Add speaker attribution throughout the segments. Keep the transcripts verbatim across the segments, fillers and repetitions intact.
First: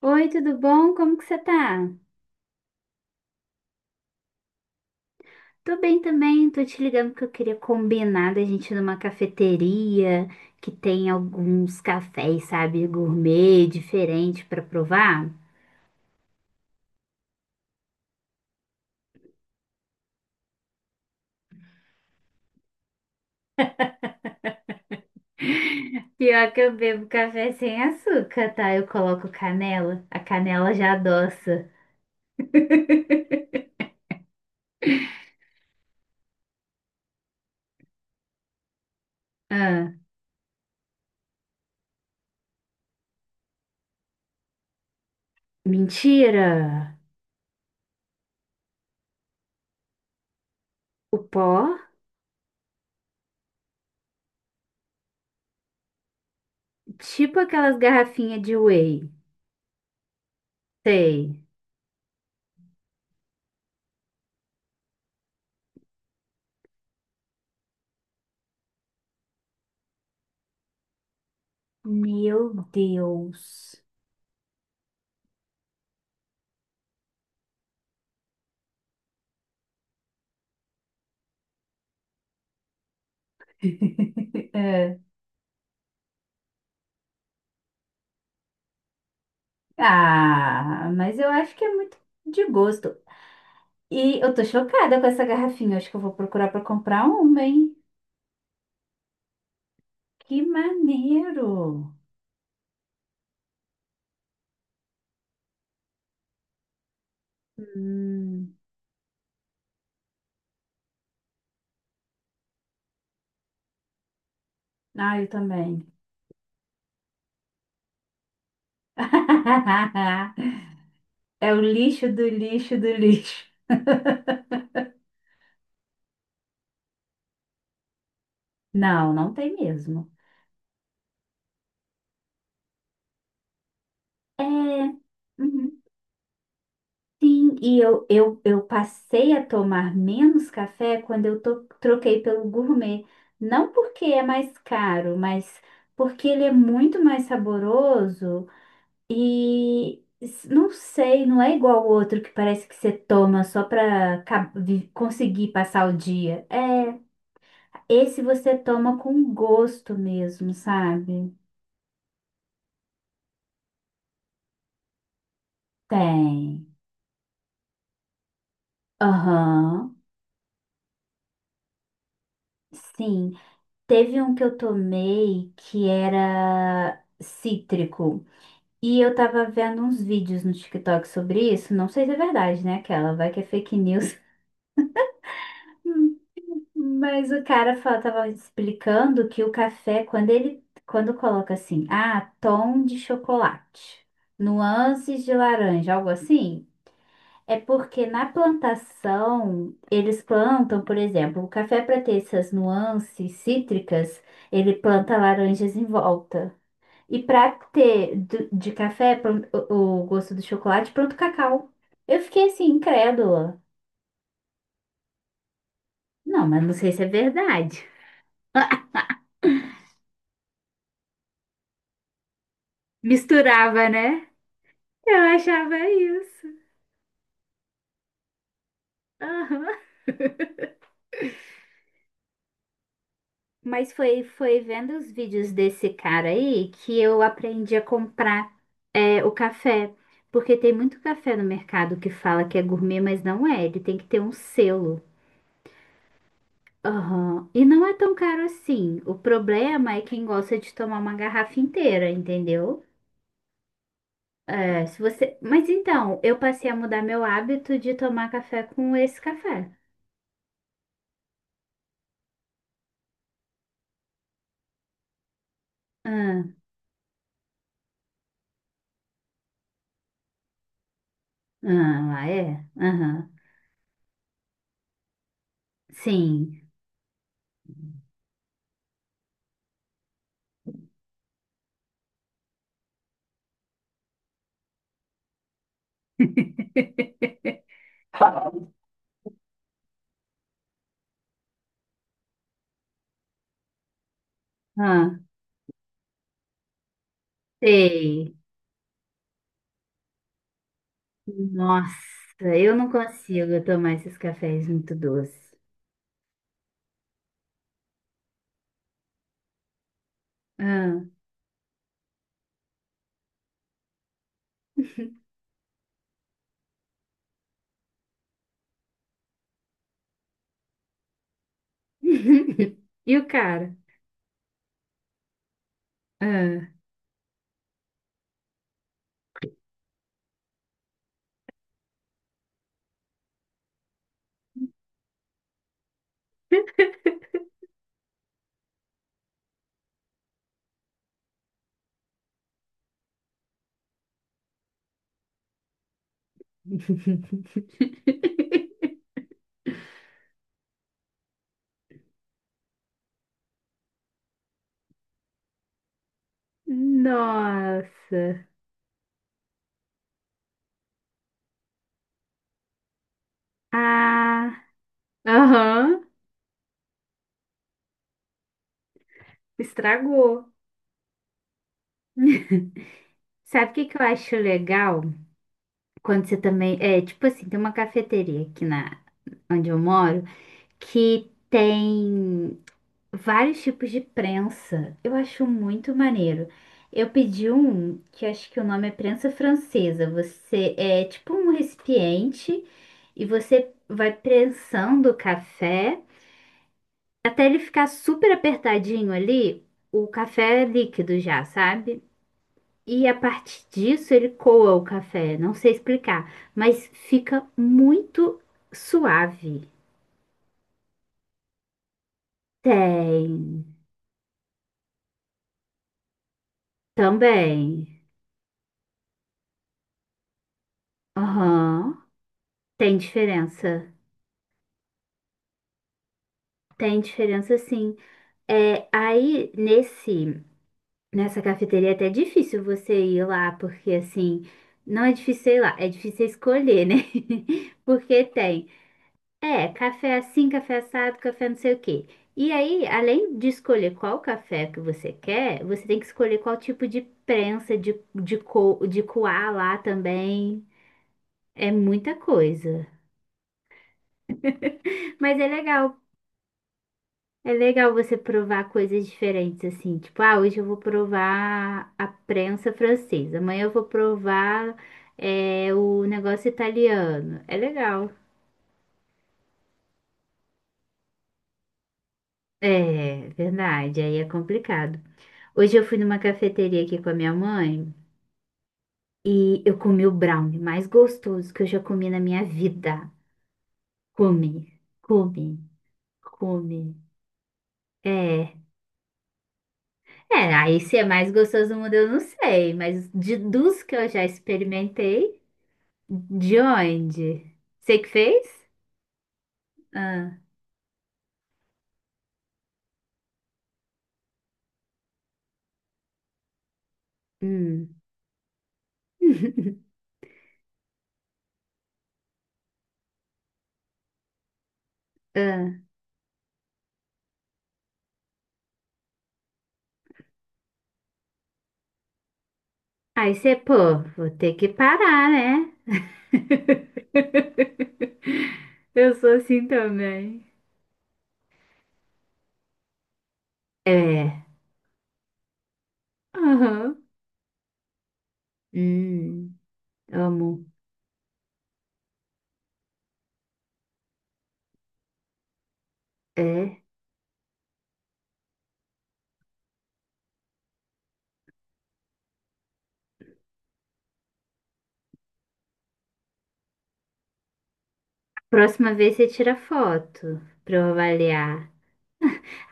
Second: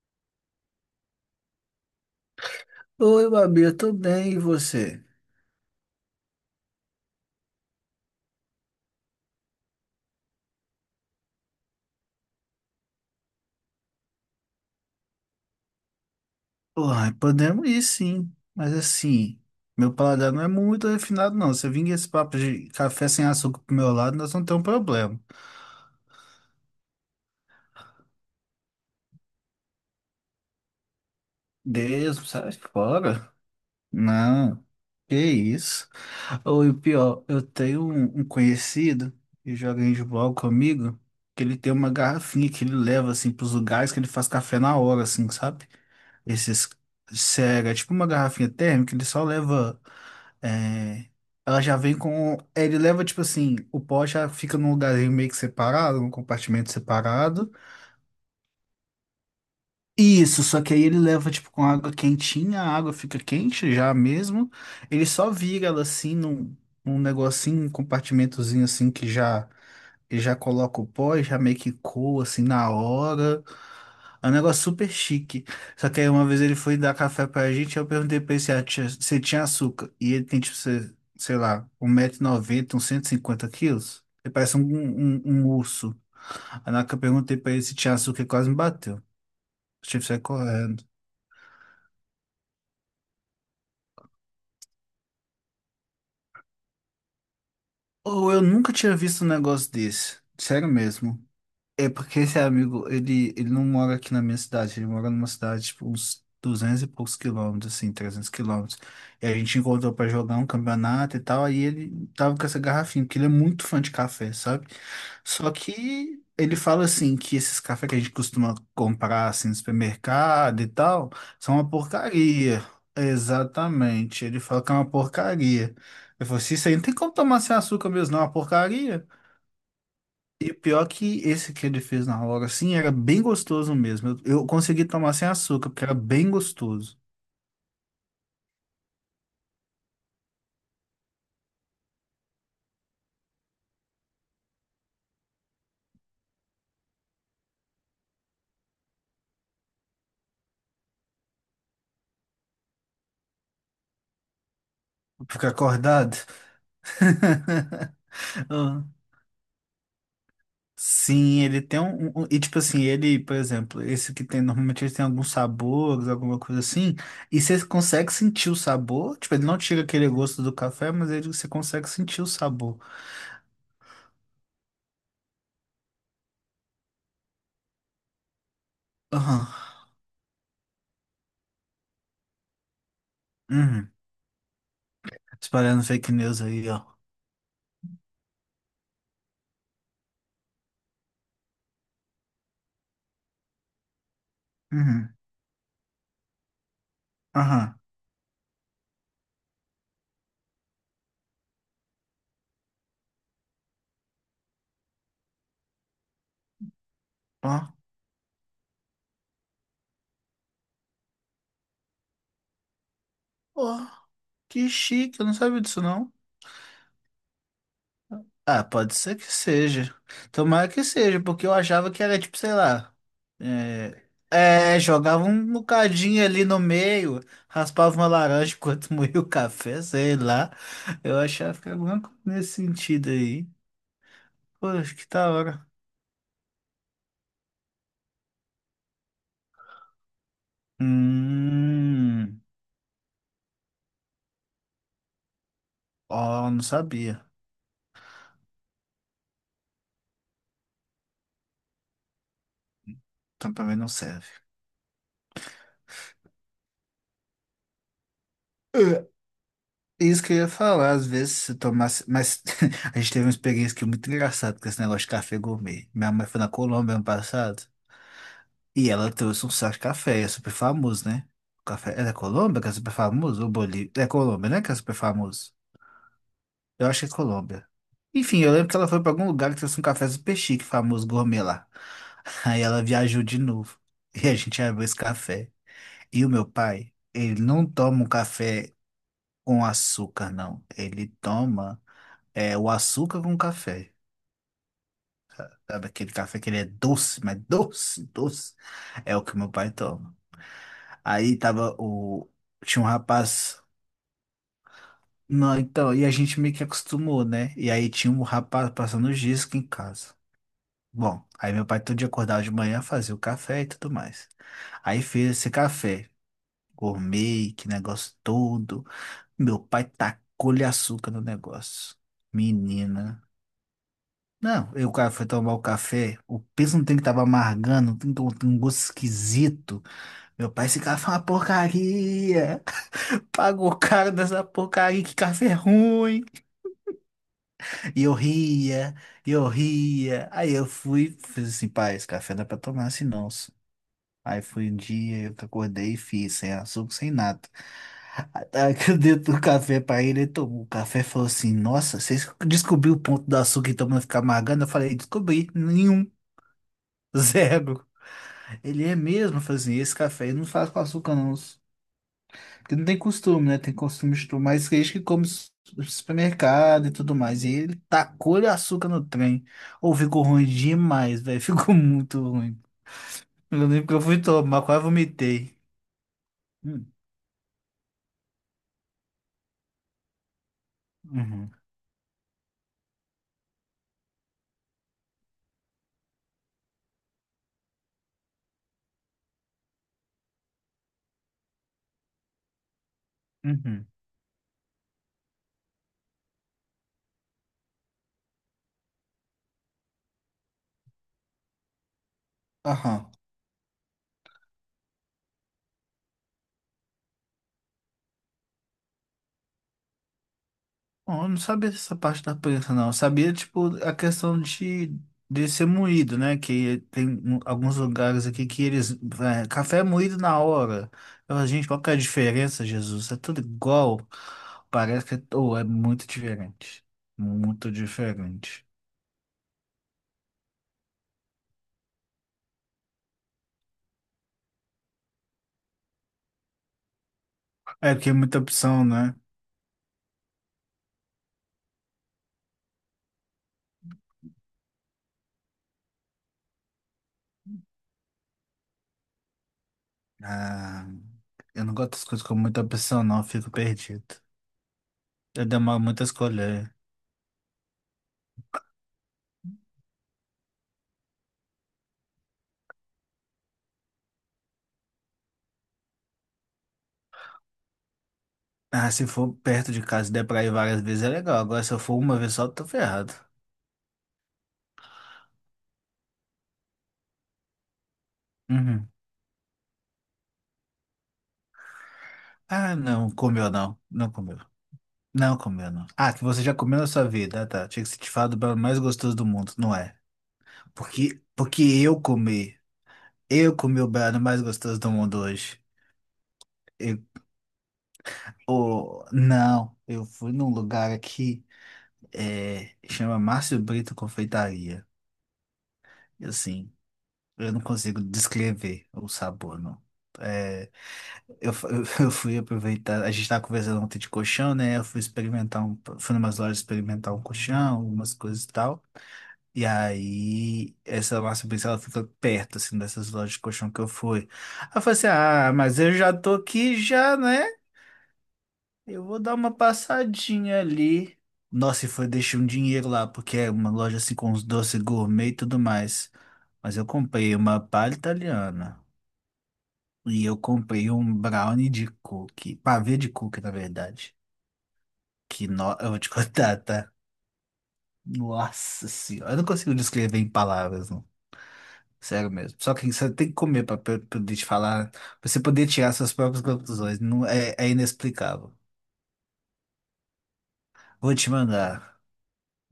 Speaker 1: Oi, tudo bom? Como que você tá?
Speaker 2: Oi, Babi, eu tô bem, e você?
Speaker 1: Tô bem também, tô te ligando porque eu queria combinar da gente ir numa cafeteria que tem alguns cafés, sabe, gourmet, diferente pra provar.
Speaker 2: Uai, podemos ir sim, mas assim, meu paladar não é muito refinado, não. Se eu vim com esse papo de café sem açúcar pro meu lado, nós não temos problema.
Speaker 1: Pior que eu bebo café sem açúcar, tá? Eu coloco canela, a canela já adoça.
Speaker 2: Deus, sai fora? Não, que isso. Ou e o pior, eu tenho um, um conhecido que joga
Speaker 1: Ah,
Speaker 2: handball comigo, que ele tem uma garrafinha que ele leva, assim, pros lugares que ele faz café na hora, assim, sabe?
Speaker 1: mentira!
Speaker 2: Esses, sério, é tipo uma garrafinha térmica, ele só leva. É,
Speaker 1: O
Speaker 2: ela já
Speaker 1: pó?
Speaker 2: vem com. Ele leva, tipo assim, o pó já fica num lugarzinho meio que separado, num compartimento
Speaker 1: Tipo
Speaker 2: separado.
Speaker 1: aquelas garrafinhas de whey.
Speaker 2: Isso, só que aí ele leva,
Speaker 1: Sei.
Speaker 2: tipo, com água quentinha, a água fica quente já mesmo. Ele só vira ela assim num, num negocinho, um compartimentozinho assim que já ele já coloca o pó e já meio que coa assim
Speaker 1: Meu
Speaker 2: na hora.
Speaker 1: Deus.
Speaker 2: É um negócio super chique. Só que aí uma vez ele foi dar café pra gente, eu perguntei pra ele se, a- tinha- se tinha açúcar. E ele tem, tipo, se- sei lá, um 1,90m, uns cento e cinquenta quilos. Ele parece um, um, um urso. Aí na hora que eu perguntei pra ele se tinha açúcar, ele quase me bateu. Eu tive que sair correndo.
Speaker 1: Ah, mas eu acho que é muito de gosto. E eu tô chocada com essa garrafinha. Acho que eu vou procurar pra comprar uma, hein?
Speaker 2: Ou eu nunca tinha visto um negócio desse.
Speaker 1: Que
Speaker 2: Sério mesmo.
Speaker 1: maneiro!
Speaker 2: É porque esse amigo, ele, ele não mora aqui na minha cidade, ele mora numa cidade, tipo, uns duzentos e poucos quilômetros, assim, trezentos
Speaker 1: Hum.
Speaker 2: quilômetros. E a gente encontrou pra jogar um campeonato e tal, aí ele tava com essa garrafinha, porque ele é muito fã de café, sabe?
Speaker 1: Ah, eu
Speaker 2: Só
Speaker 1: também.
Speaker 2: que ele fala, assim, que esses cafés que a gente costuma comprar, assim, no supermercado e tal,
Speaker 1: É
Speaker 2: são
Speaker 1: o
Speaker 2: uma
Speaker 1: lixo do
Speaker 2: porcaria.
Speaker 1: lixo do lixo.
Speaker 2: Exatamente, ele fala que é uma porcaria. Eu falo assim, isso aí não tem como tomar sem açúcar mesmo, não, é uma porcaria.
Speaker 1: Não, não tem mesmo.
Speaker 2: E o pior que esse que ele fez na hora, assim, era bem gostoso mesmo. Eu,
Speaker 1: É,
Speaker 2: eu consegui tomar sem açúcar,
Speaker 1: uhum,
Speaker 2: porque era bem gostoso.
Speaker 1: sim, e eu, eu, eu passei a tomar menos café quando eu to- troquei pelo gourmet. Não porque é mais caro, mas porque ele é muito mais saboroso. E s- não sei, não é igual o outro que parece que você toma só pra ca- vi- conseguir
Speaker 2: Ficar
Speaker 1: passar o
Speaker 2: acordado.
Speaker 1: dia. É, esse você
Speaker 2: Ah,
Speaker 1: toma com gosto mesmo, sabe?
Speaker 2: sim, ele tem um, um- um, e tipo assim, ele, por exemplo, esse que tem, normalmente ele tem alguns sabores, alguma coisa
Speaker 1: Tem.
Speaker 2: assim. E você consegue sentir o sabor. Tipo, ele não tira
Speaker 1: Aham.
Speaker 2: aquele gosto do café, mas ele, você consegue sentir o sabor.
Speaker 1: Sim. Teve um que eu tomei que era cítrico. E eu tava
Speaker 2: Aham.
Speaker 1: vendo uns vídeos no TikTok sobre isso. Não sei se é verdade, né? Aquela, vai que é fake
Speaker 2: Uhum.
Speaker 1: news.
Speaker 2: Espalhando fake
Speaker 1: Hum,
Speaker 2: news aí, ó.
Speaker 1: Mas o cara fa- tava explicando que o café, quando ele, quando coloca assim, ah, tom de chocolate,
Speaker 2: Uhum.
Speaker 1: nuances de laranja, algo assim, é
Speaker 2: Aham.
Speaker 1: porque na plantação eles plantam, por exemplo, o café para ter essas nuances cítricas, ele planta laranjas em volta. E para
Speaker 2: Ó.
Speaker 1: ter do- de café plan- o, o gosto do chocolate, planta o cacau. Eu fiquei assim, incrédula.
Speaker 2: Ó. Que chique, eu não sabia disso, não.
Speaker 1: Não, mas não sei se é verdade.
Speaker 2: Ah, pode ser que seja. Tomara que seja, porque eu achava que era tipo, sei lá.
Speaker 1: Misturava,
Speaker 2: É,
Speaker 1: né?
Speaker 2: é,
Speaker 1: Eu
Speaker 2: jogava um
Speaker 1: achava
Speaker 2: bocadinho ali
Speaker 1: isso.
Speaker 2: no meio, raspava uma laranja enquanto moía o
Speaker 1: Aham.
Speaker 2: café, sei lá. Eu achava que era alguma coisa nesse sentido aí.
Speaker 1: Mas foi, foi
Speaker 2: Poxa,
Speaker 1: vendo
Speaker 2: que
Speaker 1: os
Speaker 2: da
Speaker 1: vídeos
Speaker 2: hora.
Speaker 1: desse cara aí que eu aprendi a comprar é, o café. Porque tem muito café no mercado que
Speaker 2: Hum.
Speaker 1: fala que é gourmet, mas não é. Ele tem que ter um selo.
Speaker 2: Ó, não sabia.
Speaker 1: Aham. E não é tão caro assim. O problema é quem gosta de tomar uma garrafa inteira, entendeu?
Speaker 2: Então pra mim não serve.
Speaker 1: É, se você... Mas então, eu passei a mudar meu hábito de tomar café com
Speaker 2: É,
Speaker 1: esse café.
Speaker 2: isso que eu ia falar, às vezes se tomasse. Mas a gente teve uma experiência que é muito engraçada com esse negócio de café gourmet. Minha mãe foi
Speaker 1: Ah,
Speaker 2: na Colômbia ano passado. E ela trouxe um saco de café, é super famoso, né? O café
Speaker 1: ah,
Speaker 2: é da
Speaker 1: lá
Speaker 2: Colômbia
Speaker 1: é?
Speaker 2: que é super
Speaker 1: Aham.
Speaker 2: famoso? Ou Bolívia? É Colômbia, né? Que é super famoso.
Speaker 1: Sim.
Speaker 2: Eu acho que é Colômbia. Enfim, eu lembro que ela foi pra algum lugar que trouxe um café super chique, famoso gourmet lá. Aí ela viajou de novo. E a gente abriu esse café. E o meu pai, ele não toma um café com açúcar, não. Ele toma é, o açúcar com café.
Speaker 1: Ah,
Speaker 2: Sabe aquele café que ele é doce, mas doce,
Speaker 1: sei.
Speaker 2: doce. É o que meu pai toma. Aí tava
Speaker 1: Nossa,
Speaker 2: o.
Speaker 1: eu
Speaker 2: Tinha um
Speaker 1: não
Speaker 2: rapaz.
Speaker 1: consigo tomar esses cafés muito doces.
Speaker 2: Não, então, e a gente meio que acostumou, né? E aí tinha um rapaz passando os dias em casa.
Speaker 1: Ah.
Speaker 2: Bom, aí meu pai todo dia acordava de manhã, fazia o café e tudo mais. Aí fez esse café, gourmet, que negócio todo. Meu pai tacou-lhe açúcar no negócio.
Speaker 1: E
Speaker 2: Menina.
Speaker 1: o cara?
Speaker 2: Não, eu, o cara foi tomar o café, o
Speaker 1: Ah.
Speaker 2: peso não tem que tava amargando, tem que- ter um tem um gosto esquisito. Meu pai, esse café é uma porcaria. Pagou caro dessa porcaria, que café ruim. E eu ria, e eu ria. Aí eu fui, fiz assim, pai, esse café não é pra tomar assim não. só." Aí foi um dia, eu acordei e fiz, sem açúcar, sem nada. Aí que eu dei o café pra ele, ele tomou o café e falou assim, nossa, você descobriu o ponto do açúcar então não ficar amargando? Eu falei, descobri, nenhum, zero.
Speaker 1: Nossa.
Speaker 2: Ele é mesmo, eu falei assim, esse café eu não faz com açúcar não. Porque não tem costume, né? Tem costume de tomar
Speaker 1: Ah,
Speaker 2: esse queijo que come su-
Speaker 1: aham,
Speaker 2: supermercado e tudo mais. E ele tacou-lhe açúcar no trem. Ou ficou ruim
Speaker 1: estragou.
Speaker 2: demais, velho. Ficou muito ruim. Eu
Speaker 1: Sabe o que
Speaker 2: lembro que
Speaker 1: que
Speaker 2: eu
Speaker 1: eu
Speaker 2: fui
Speaker 1: acho
Speaker 2: tomar, quase
Speaker 1: legal?
Speaker 2: vomitei.
Speaker 1: Quando você também.
Speaker 2: Hum,
Speaker 1: É, tipo assim, tem uma cafeteria aqui na onde eu moro que
Speaker 2: Uhum.
Speaker 1: tem vários tipos de prensa. Eu acho muito maneiro. Eu pedi um que eu acho que o nome é prensa francesa. Você é tipo um recipiente e você
Speaker 2: Uhum.
Speaker 1: vai prensando o café até ele ficar super apertadinho ali, o café é líquido já, sabe? E
Speaker 2: Aham.
Speaker 1: a partir disso ele coa o café, não sei explicar, mas fica muito suave.
Speaker 2: Bom, eu não sabia dessa parte da prensa, não. Eu sabia,
Speaker 1: Tem,
Speaker 2: tipo, a questão de, de, ser moído, né? Que tem um- alguns
Speaker 1: também.
Speaker 2: lugares aqui que eles. É, café é moído na hora. Eu, falo, gente, qual que é a
Speaker 1: Aham,
Speaker 2: diferença,
Speaker 1: tem
Speaker 2: Jesus? É tudo
Speaker 1: diferença.
Speaker 2: igual. Parece que é, ou é muito diferente.
Speaker 1: Tem diferença
Speaker 2: Muito
Speaker 1: sim.
Speaker 2: diferente.
Speaker 1: É, aí nesse nessa cafeteria é até difícil você ir lá, porque assim, não é difícil ir lá, é difícil escolher, né?
Speaker 2: É porque é
Speaker 1: Porque
Speaker 2: muita
Speaker 1: tem,
Speaker 2: opção, né?
Speaker 1: é, café assim, café assado, café não sei o quê. E aí, além de escolher qual café que você quer, você tem que escolher qual tipo de prensa de, de, co, de coar lá também.
Speaker 2: Ah, eu
Speaker 1: É
Speaker 2: não gosto das
Speaker 1: muita
Speaker 2: coisas com muita
Speaker 1: coisa.
Speaker 2: opção, não. Eu fico perdido.
Speaker 1: Mas
Speaker 2: Eu
Speaker 1: é
Speaker 2: demoro
Speaker 1: legal
Speaker 2: muito a escolher.
Speaker 1: É legal você provar coisas diferentes, assim. Tipo, ah, hoje eu vou provar a prensa francesa, amanhã eu vou provar é, o negócio italiano. É legal.
Speaker 2: Ah, se for perto de casa e der pra ir várias vezes é legal. Agora, se eu for uma vez só, tô ferrado.
Speaker 1: É, verdade, aí é complicado. Hoje eu fui numa cafeteria aqui com a minha mãe
Speaker 2: Uhum.
Speaker 1: e eu comi o brownie mais gostoso que eu já comi na minha
Speaker 2: Ah,
Speaker 1: vida.
Speaker 2: não, comeu não. Não comeu.
Speaker 1: Come,
Speaker 2: Não
Speaker 1: come,
Speaker 2: comeu não. Ah, que você já comeu
Speaker 1: come.
Speaker 2: na sua vida. Ah, tá. Tinha que ser te falar do
Speaker 1: É,
Speaker 2: baiano mais gostoso do mundo, não é?
Speaker 1: é, aí se é
Speaker 2: Porque,
Speaker 1: mais
Speaker 2: porque
Speaker 1: gostoso do mundo
Speaker 2: eu
Speaker 1: eu não
Speaker 2: comi.
Speaker 1: sei, mas de,
Speaker 2: Eu comi
Speaker 1: dos
Speaker 2: o
Speaker 1: que eu
Speaker 2: baiano
Speaker 1: já
Speaker 2: mais gostoso do mundo
Speaker 1: experimentei.
Speaker 2: hoje.
Speaker 1: De
Speaker 2: Eu,
Speaker 1: onde? Você que fez?
Speaker 2: oh, não, eu fui
Speaker 1: Ah,
Speaker 2: num lugar aqui, é, chama Márcio Brito Confeitaria. E assim, eu não
Speaker 1: hum.
Speaker 2: consigo descrever o sabor, não. É, Eu, fu- eu fui aproveitar, a gente estava conversando ontem de colchão, né? Eu fui experimentar
Speaker 1: Ah.
Speaker 2: um, fui numas lojas experimentar um colchão, umas coisas e tal. E aí, essa Márcia Pizza, ela fica perto, assim, dessas lojas
Speaker 1: Aí
Speaker 2: de
Speaker 1: você,
Speaker 2: colchão que eu
Speaker 1: pô,
Speaker 2: fui.
Speaker 1: vou ter que
Speaker 2: Aí eu falei assim,
Speaker 1: parar,
Speaker 2: ah,
Speaker 1: né?
Speaker 2: mas eu já tô aqui já, né? Eu
Speaker 1: Eu
Speaker 2: vou
Speaker 1: sou
Speaker 2: dar uma
Speaker 1: assim também.
Speaker 2: passadinha ali. Nossa, e foi, deixei um dinheiro lá, porque é uma loja, assim, com
Speaker 1: É.
Speaker 2: uns doces gourmet e tudo mais. Mas eu
Speaker 1: Aham.
Speaker 2: comprei uma palha italiana.
Speaker 1: Hum,
Speaker 2: E eu
Speaker 1: amo.
Speaker 2: comprei um brownie de cookie, pavê de cookie, na verdade. Que no... eu vou te contar,
Speaker 1: É.
Speaker 2: tá? Nossa senhora, eu não consigo descrever em palavras, não. Sério mesmo. Só que você tem que comer pra pra- pra poder te falar, pra você poder tirar suas próprias conclusões. Não é, é inexplicável.
Speaker 1: Próxima vez você tira foto pra eu
Speaker 2: Vou te
Speaker 1: avaliar.
Speaker 2: mandar.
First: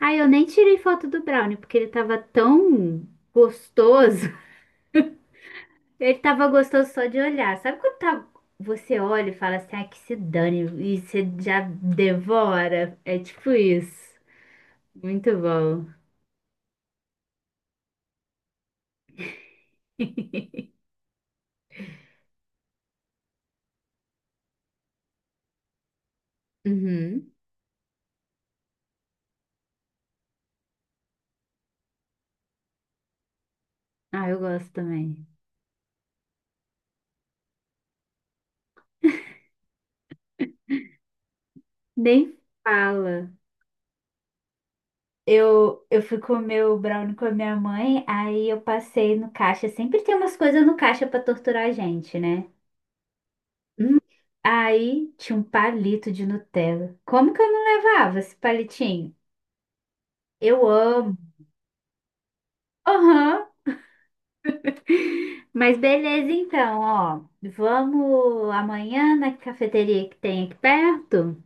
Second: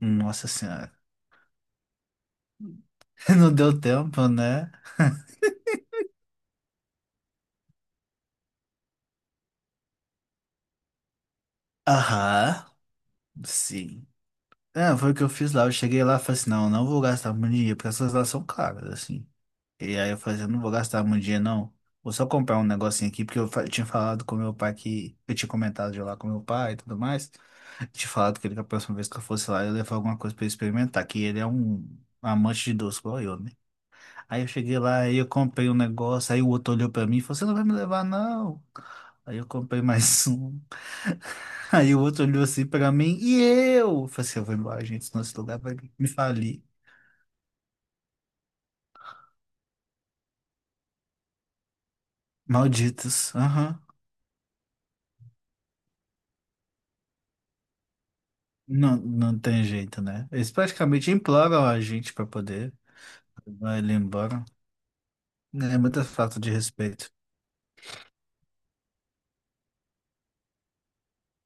Speaker 1: Ah, eu nem tirei
Speaker 2: senhora.
Speaker 1: foto do brownie porque ele tava tão
Speaker 2: Não deu
Speaker 1: gostoso.
Speaker 2: tempo, né?
Speaker 1: Ele tava gostoso só de olhar. Sabe quando tá- você olha e fala assim, ah, que se dane, e você já
Speaker 2: Aham,
Speaker 1: devora? É tipo
Speaker 2: sim.
Speaker 1: isso.
Speaker 2: É, foi o que eu
Speaker 1: Muito
Speaker 2: fiz lá. Eu
Speaker 1: bom.
Speaker 2: cheguei lá e falei assim, não, eu não vou gastar muito dinheiro, porque essas lá são caras, assim. E aí eu falei assim, eu não vou gastar muito dinheiro, não. Vou só comprar um negocinho aqui, porque eu fa- tinha falado com meu pai que... Eu tinha comentado de ir lá com meu pai e tudo mais.
Speaker 1: Uhum.
Speaker 2: Tinha falado que ele, que a próxima vez que eu fosse lá, eu ia levar alguma coisa pra ele experimentar, que ele é um amante de doce, igual eu, né?
Speaker 1: Ah, eu
Speaker 2: Aí eu
Speaker 1: gosto
Speaker 2: cheguei lá, aí
Speaker 1: também.
Speaker 2: eu comprei um negócio, aí o outro olhou pra mim e falou, você não vai me levar, não? Aí eu comprei mais um. Aí o outro
Speaker 1: Nem
Speaker 2: olhou assim pra mim,
Speaker 1: fala.
Speaker 2: e eu? Eu falei assim, eu vou embora, gente, senão esse lugar vai
Speaker 1: Eu, eu
Speaker 2: me
Speaker 1: fui
Speaker 2: falir.
Speaker 1: comer o brownie com a minha mãe, aí eu passei no caixa. Sempre tem umas coisas no caixa pra torturar a gente, né?
Speaker 2: Malditos. Aham.
Speaker 1: Hum. Aí tinha um palito de Nutella. Como que eu não levava esse
Speaker 2: Não,
Speaker 1: palitinho?
Speaker 2: não tem jeito, né? Eles
Speaker 1: Eu
Speaker 2: praticamente
Speaker 1: amo.
Speaker 2: imploram a gente para poder
Speaker 1: Aham.
Speaker 2: levar ele embora. Né?
Speaker 1: Mas
Speaker 2: É muita
Speaker 1: beleza,
Speaker 2: falta de
Speaker 1: então,
Speaker 2: respeito.
Speaker 1: ó. Vamos amanhã na cafeteria que tem aqui perto?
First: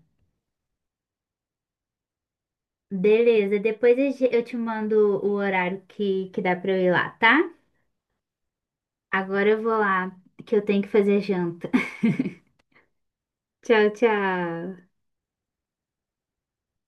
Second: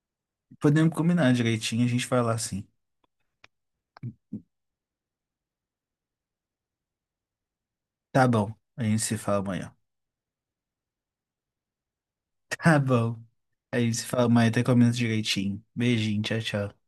Speaker 2: Podemos combinar direitinho, a gente vai lá sim.
Speaker 1: Beleza, depois eu ge- eu te mando o horário que, que dá pra eu ir lá, tá?
Speaker 2: Tá bom, a gente se fala
Speaker 1: Agora eu
Speaker 2: amanhã.
Speaker 1: vou lá, que eu tenho que fazer janta.
Speaker 2: Tá bom, a
Speaker 1: Tchau,
Speaker 2: gente se fala amanhã, até
Speaker 1: tchau.
Speaker 2: combina direitinho. Beijinho, tchau, tchau.